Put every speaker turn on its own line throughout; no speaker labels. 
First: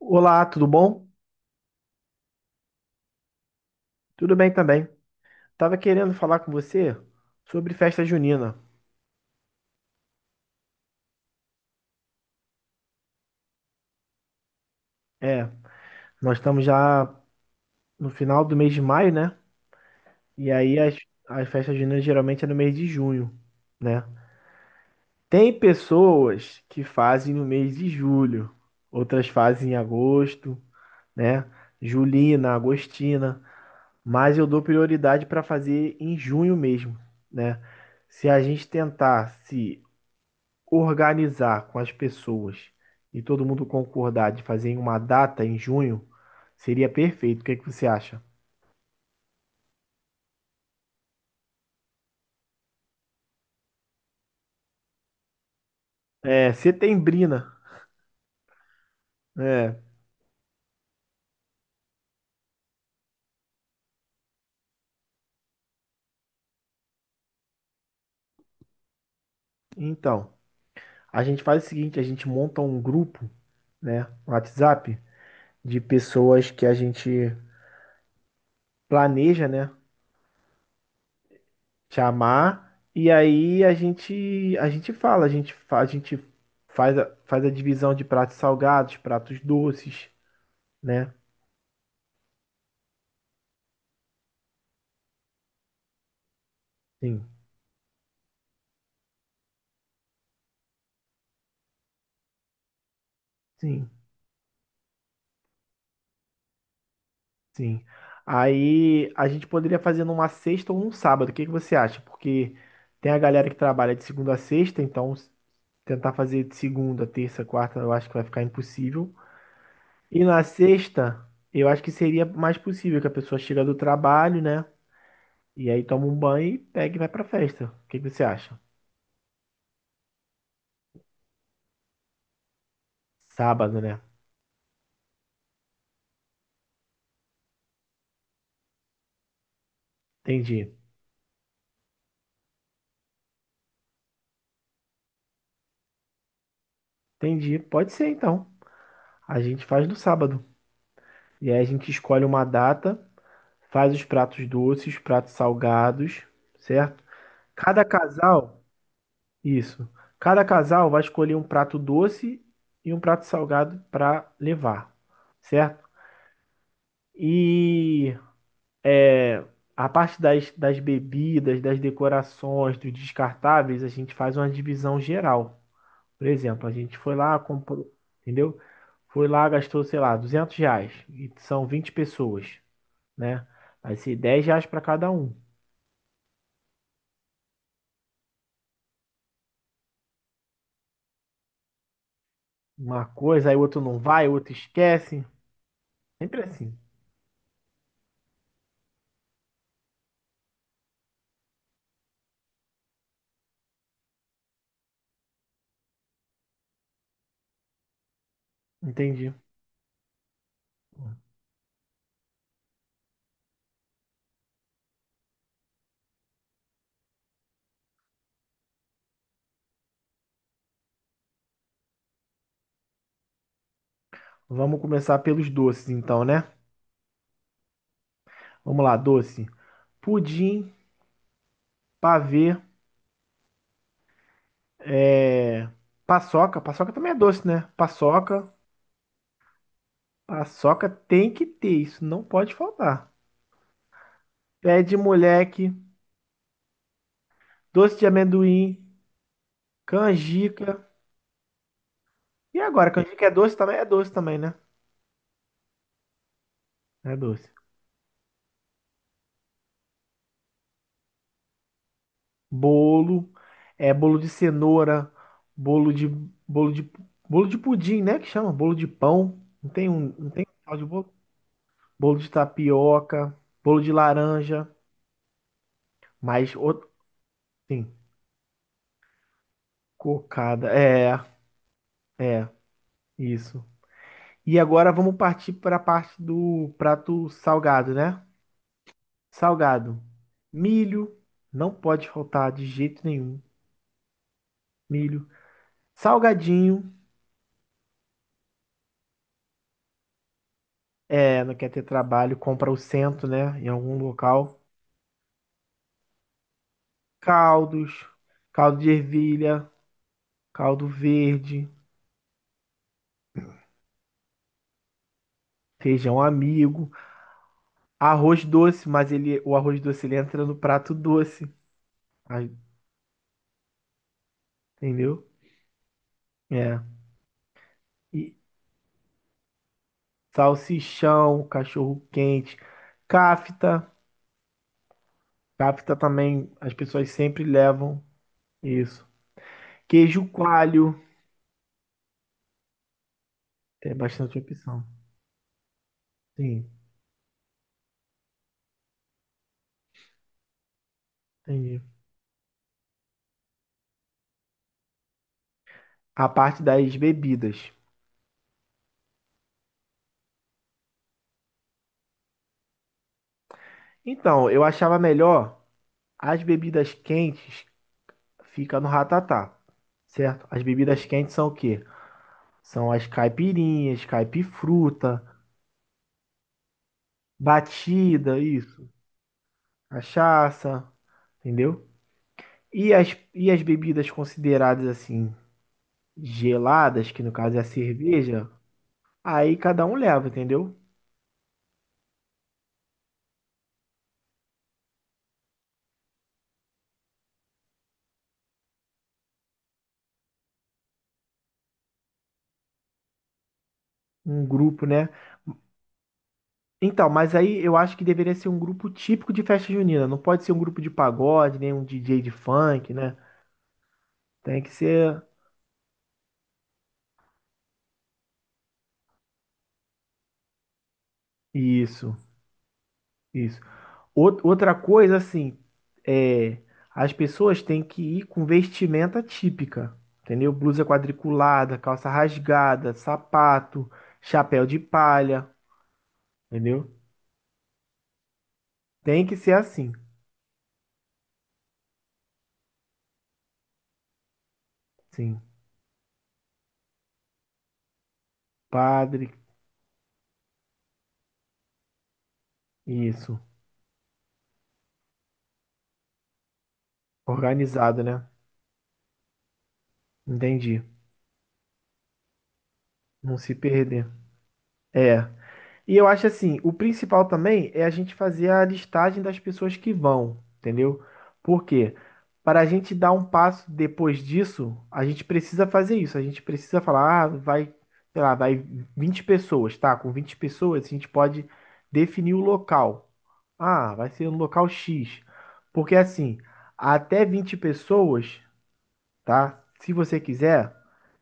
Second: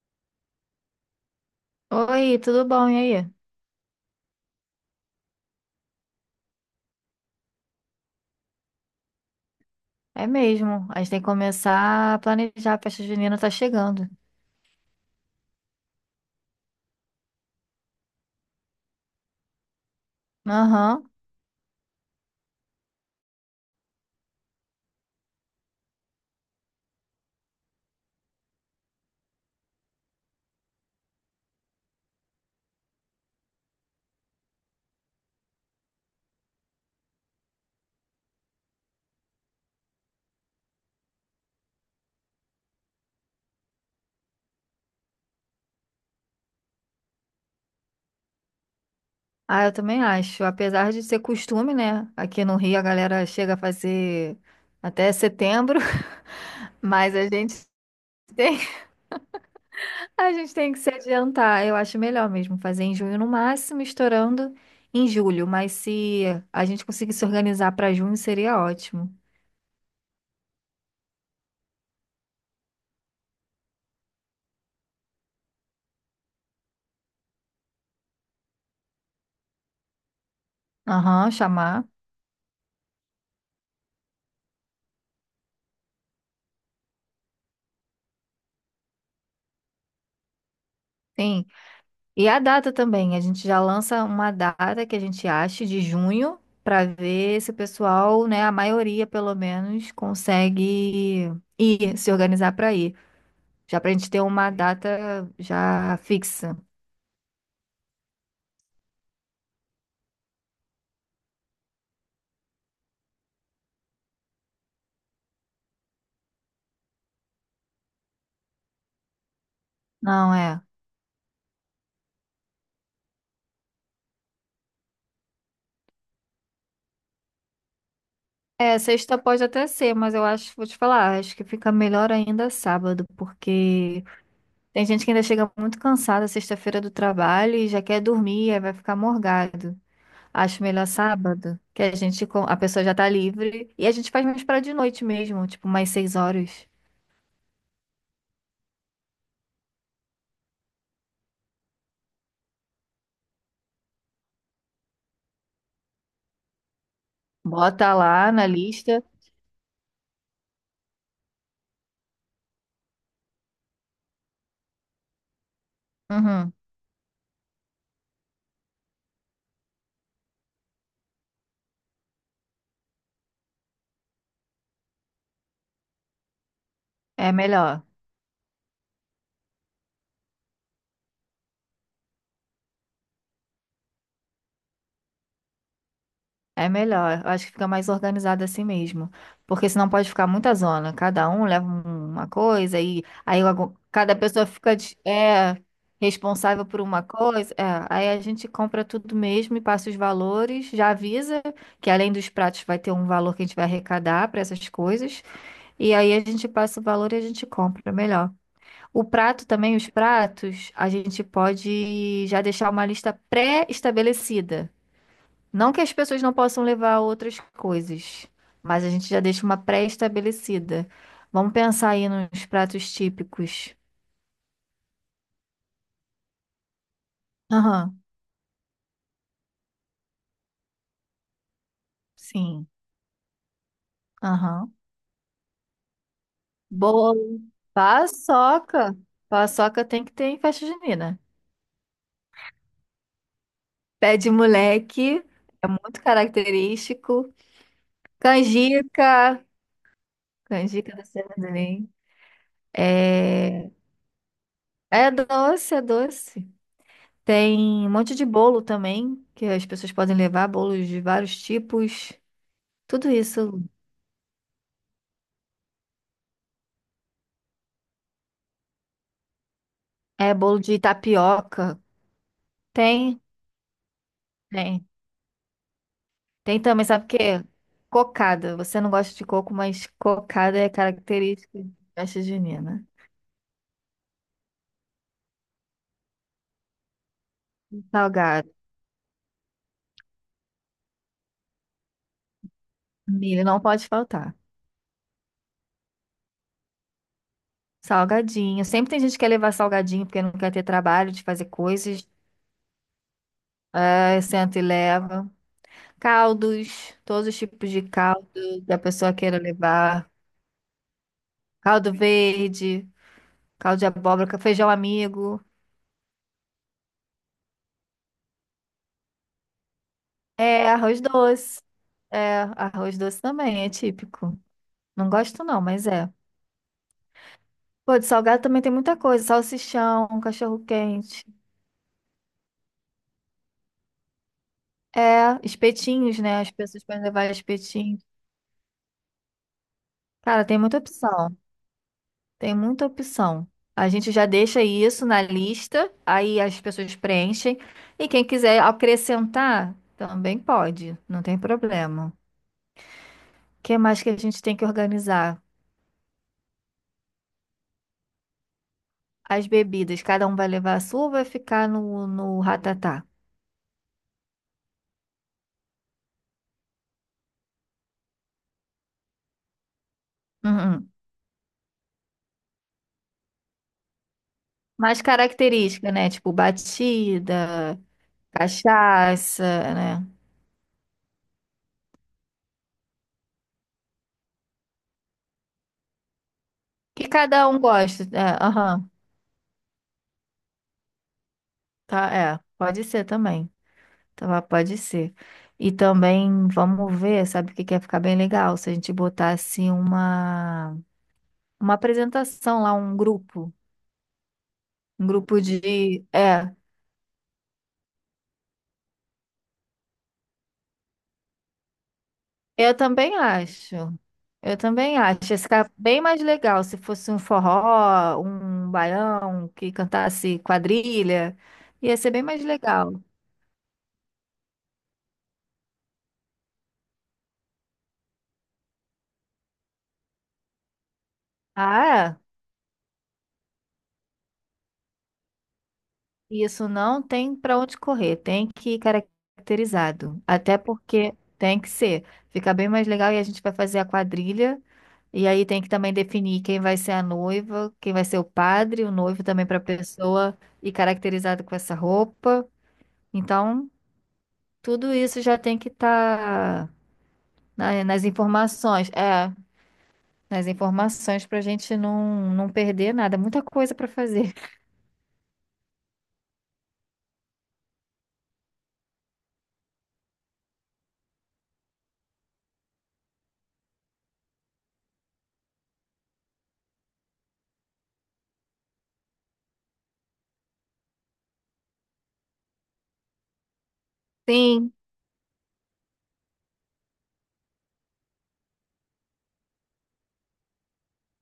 Olá, tudo bom?
Oi, tudo bom? E aí?
Tudo bem também. Tava querendo falar com você sobre festa junina.
É mesmo. A gente tem que começar a planejar. A festa junina tá chegando.
É, nós estamos já no final do mês de maio, né? E aí as,
Aham.
as festas juninas geralmente é no mês de junho, né? Tem pessoas que fazem no mês de julho, outras fazem em agosto, né? Julina, agostina, mas eu dou prioridade para fazer em junho mesmo, né? Se a gente tentar se organizar com as pessoas e todo mundo concordar de fazer em uma data em junho, seria perfeito. O que é que você acha?
Ah, eu também acho. Apesar de ser costume, né? Aqui no Rio a galera chega a fazer até setembro,
É,
mas a
setembrina.
gente tem,
É,
a gente tem que se adiantar. Eu acho melhor mesmo fazer em junho no máximo, estourando em julho. Mas se a gente conseguir se organizar para junho, seria ótimo.
então, a gente faz o seguinte, a gente monta um grupo, né, no WhatsApp, de pessoas que a gente planeja, né,
Aham, chamar.
chamar, e aí a gente fala, a gente, a gente faz a, faz a divisão de pratos salgados, pratos doces, né?
Sim. E a data também, a gente já lança uma data que a gente acha de junho para
Sim,
ver se o pessoal, né, a maioria pelo menos, consegue ir, se organizar para ir. Já para
sim.
a gente ter uma data já fixa.
Sim. Aí a gente poderia fazer numa sexta ou um sábado. O que que você acha? Porque tem a galera que trabalha de segunda a sexta, então tentar fazer de segunda, terça, quarta, eu acho que vai ficar impossível. E
Não
na
é.
sexta, eu acho que seria mais possível que a pessoa chega do trabalho, né? E aí toma um banho e pega e vai pra festa. O que que você acha?
É, sexta pode até ser, mas eu acho, vou te falar, acho que fica melhor ainda sábado,
Sábado, né?
porque tem gente que ainda chega muito cansada sexta-feira do trabalho e já quer dormir, aí vai ficar morgado. Acho
Entendi.
melhor sábado, que a gente com- a pessoa já tá livre e a gente faz mais para de noite mesmo, tipo mais 6 horas.
Entendi. Pode ser então. A gente faz no sábado. E aí a gente escolhe uma data, faz os pratos doces, pratos salgados, certo? Cada
Bota lá na
casal,
lista.
isso. Cada casal vai escolher um prato doce e um prato salgado para levar, certo?
Uhum.
E a parte das, das bebidas, das decorações, dos descartáveis, a gente faz uma divisão geral. Por exemplo, a gente foi
É
lá,
melhor.
comprou, entendeu? Foi lá, gastou, sei lá, R$ 200. E são 20 pessoas, né? Vai ser R$ 10 para cada um.
É melhor. Eu acho que fica mais organizado assim mesmo, porque senão pode ficar muita zona. Cada um leva uma coisa
Uma
e aí
coisa, aí o
algu-
outro não
cada
vai, o
pessoa
outro
fica de-
esquece.
é
Sempre
responsável
assim.
por uma coisa. É, aí a gente compra tudo mesmo e passa os valores, já avisa que além dos pratos vai ter um valor que a gente vai arrecadar para essas coisas. E aí a gente passa o valor e a gente compra, melhor. O
Entendi.
prato também, os pratos, a gente pode já deixar uma lista pré-estabelecida. Não que as pessoas não possam levar outras coisas, mas a gente já deixa uma pré-estabelecida. Vamos pensar aí nos pratos típicos.
Vamos começar pelos doces, então, né?
Aham,
Vamos lá, doce. Pudim, pavê,
sim. Aham.
é, paçoca. Paçoca também é
Bolo.
doce, né? Paçoca.
Paçoca. Paçoca tem que ter em festa
Paçoca
junina.
tem que ter, isso não pode faltar.
Pé de
Pé de
moleque, é
moleque,
muito característico.
doce de amendoim,
Canjica.
canjica.
Canjica da Serra do Enem.
E agora, canjica é doce
É,
também? É doce também, né?
é doce, é doce.
É doce.
Tem um monte de bolo também, que as pessoas podem levar, bolos de vários tipos. Tudo
Bolo,
isso.
é bolo de cenoura, bolo de bolo de bolo de pudim, né? Que chama bolo de pão. Não
É
tem
bolo
um tal
de
de bolo.
tapioca.
Bolo de
Tem,
tapioca, bolo de laranja.
tem.
Mas,
Tem também, sabe o quê?
sim,
Cocada. Você não gosta de coco, mas cocada
cocada.
é
É,
característica de festa
é,
junina.
isso. E agora vamos partir para a parte do prato salgado, né?
Salgado.
Salgado. Milho, não pode faltar de jeito nenhum.
Milho não pode faltar.
Milho. Salgadinho,
Salgadinho. Sempre tem gente que quer levar salgadinho porque não quer ter trabalho de
é,
fazer
não quer ter
coisas.
trabalho, compra o cento né? Em algum
Aí senta
local.
e leva. Caldos, todos os tipos de
Caldos,
caldo que a
caldo de
pessoa queira
ervilha,
levar.
caldo verde,
Caldo verde, caldo de abóbora, feijão amigo.
feijão amigo, arroz doce, mas ele, o arroz doce ele entra no
É,
prato
arroz
doce,
doce. É,
aí,
arroz doce também, é típico. Não
entendeu?
gosto não, mas é.
É.
Pô, de
E,
salgado também tem muita coisa. Salsichão, cachorro-quente.
salsichão, cachorro quente, cafta.
É,
Cafta
espetinhos, né?
também
As
as
pessoas podem
pessoas
levar
sempre levam
espetinhos.
isso. Queijo
Cara, tem muita
coalho,
opção. Tem muita opção. A
tem
gente já
bastante
deixa
opção.
isso na lista, aí as
Sim,
pessoas preenchem. E quem quiser acrescentar, também pode, não tem
entendi.
problema. O que mais que a gente tem que organizar?
A parte das bebidas.
As bebidas, cada um vai levar a sua ou vai ficar no ratatá?
Então, eu achava melhor as bebidas quentes fica no ratatá, certo? As
Uhum.
bebidas quentes são o quê? São as caipirinhas,
Mais
caipifruta,
característica, né? Tipo batida,
batida, isso,
cachaça, né?
cachaça, entendeu? E as, e as bebidas consideradas assim
Que
geladas, que no
cada
caso
um
é a
gosta. É,
cerveja,
aham,
aí cada um leva, entendeu?
tá, é, pode ser também. Tá, pode ser. E também vamos ver, sabe o que que ia ficar bem legal? Se a gente botasse uma apresentação lá, um grupo.
Um grupo,
Um
né?
grupo de. É,
Então, mas aí eu acho que deveria ser um grupo típico de festa junina. Não pode ser um grupo de pagode, nem um DJ de
eu
funk,
também
né?
acho. Eu
Tem que
também
ser
acho. Ia ficar bem mais legal se fosse um forró, um baião que cantasse quadrilha. Ia ser
isso,
bem mais legal.
isso. Outra coisa, assim, é, as pessoas têm que ir com vestimenta típica, entendeu? Blusa quadriculada, calça
Ah, é?
rasgada, sapato, chapéu de palha,
Isso
entendeu?
não tem para onde correr, tem que ir
Tem que ser assim,
caracterizado. Até porque tem que ser. Fica bem mais legal e a gente vai fazer a quadrilha. E
sim.
aí tem que também definir quem vai ser a noiva, quem vai ser o padre, o noivo
Padre,
também para a pessoa e caracterizado com essa roupa.
isso.
Então, tudo isso já tem que estar
Organizado,
nas
né?
informações. É, nas
Entendi.
informações para a gente não perder nada.
Não
Muita
se
coisa para
perder.
fazer.
É. E eu acho assim, o principal também é a gente fazer a listagem das pessoas que vão, entendeu? Por quê? Para a gente dar um passo depois disso, a gente precisa fazer isso. A gente precisa falar, ah, vai, sei lá, vai 20 pessoas, tá? Com 20 pessoas, a gente pode definir o local. Ah, vai ser no local
Sim,
X. Porque assim, até 20 pessoas, tá? Se você quiser,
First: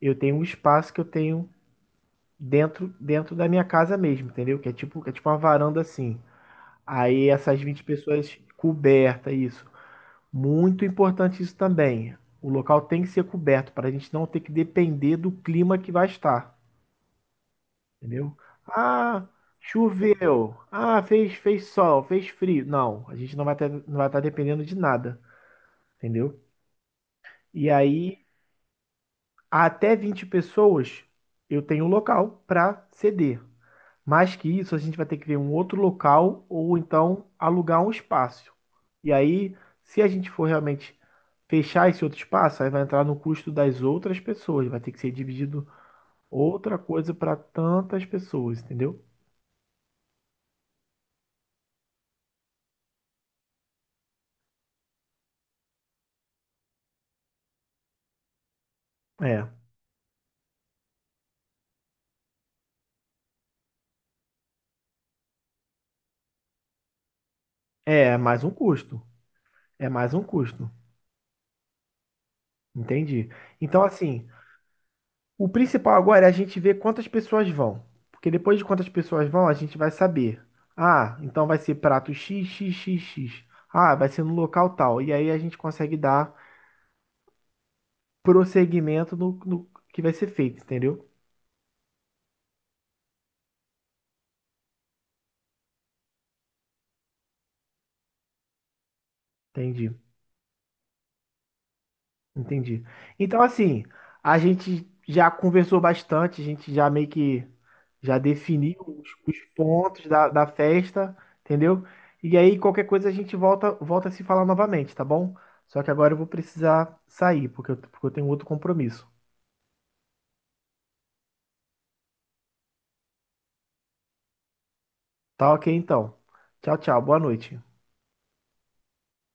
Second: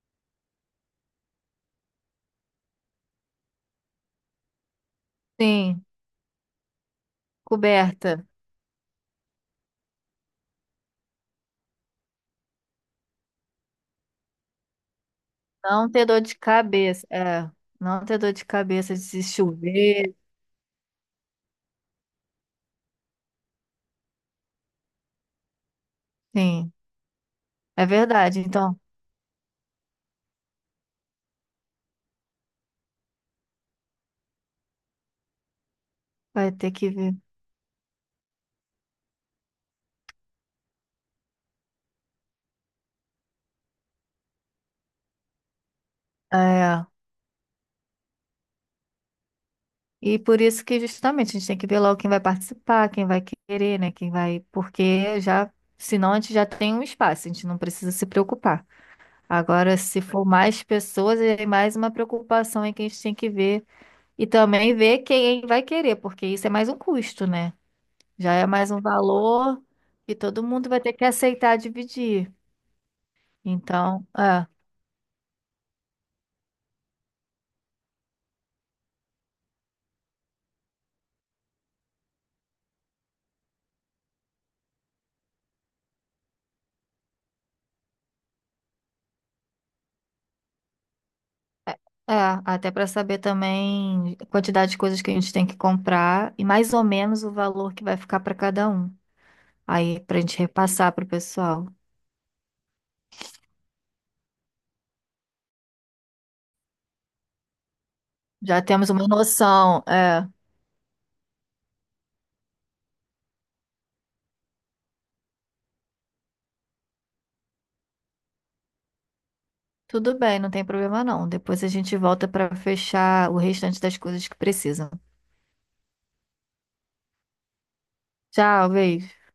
eu tenho um espaço que eu tenho dentro da minha casa mesmo, entendeu? Que é tipo uma varanda
sim.
assim. Aí essas 20
Coberta.
pessoas coberta isso. Muito importante isso também. O local tem que ser coberto para a gente não ter que depender do clima
Não
que vai
ter dor de
estar,
cabeça. É, não ter dor
entendeu?
de cabeça de se
Ah,
chover.
choveu. Ah, fez sol, fez frio. Não, a gente não vai ter, não vai estar dependendo de nada, entendeu?
Sim,
E
é
aí
verdade. Então,
até 20 pessoas eu tenho um local para ceder. Mais que isso, a gente vai ter que ver um outro local
vai ter
ou
que ver.
então alugar um espaço. E aí, se a gente for realmente fechar esse outro espaço, aí vai entrar no custo das outras pessoas. Vai ter que ser dividido outra
É.
coisa para tantas pessoas, entendeu?
E por isso que justamente a gente tem que ver logo quem vai participar, quem vai querer, né? Quem vai. Porque já, senão a gente já tem um espaço, a gente não precisa se preocupar.
É,
Agora, se for mais pessoas, é mais uma preocupação aí que a gente tem que ver. E também ver quem vai querer, porque isso é mais um custo, né?
é
Já
mais
é
um
mais um
custo.
valor
É mais
que
um
todo mundo
custo.
vai ter que aceitar dividir.
Entendi. Então,
Então,
assim, o principal agora é a gente ver quantas pessoas vão. Porque depois de quantas pessoas vão, a gente vai saber. Ah, então vai ser prato X, X, X, X. Ah, vai ser no local tal. E aí a gente consegue dar prosseguimento no que vai ser feito, entendeu?
é, até para saber também a quantidade de coisas que a gente tem que comprar e mais ou menos o valor que vai ficar para cada um.
Entendi.
Aí, para a gente repassar para o pessoal.
Entendi. Então, assim, a gente já conversou bastante, a gente já meio que já
Já
definiu
temos uma
os
noção,
pontos
é.
da, da festa, entendeu? E aí, qualquer coisa, a gente volta, volta a se falar novamente, tá bom? Só que agora eu vou precisar sair, porque eu tenho outro compromisso.
Tudo bem, não tem problema não. Depois a gente volta para fechar o restante das coisas que precisam.
Tá ok, então. Tchau, tchau. Boa noite.
Tchau, beijo.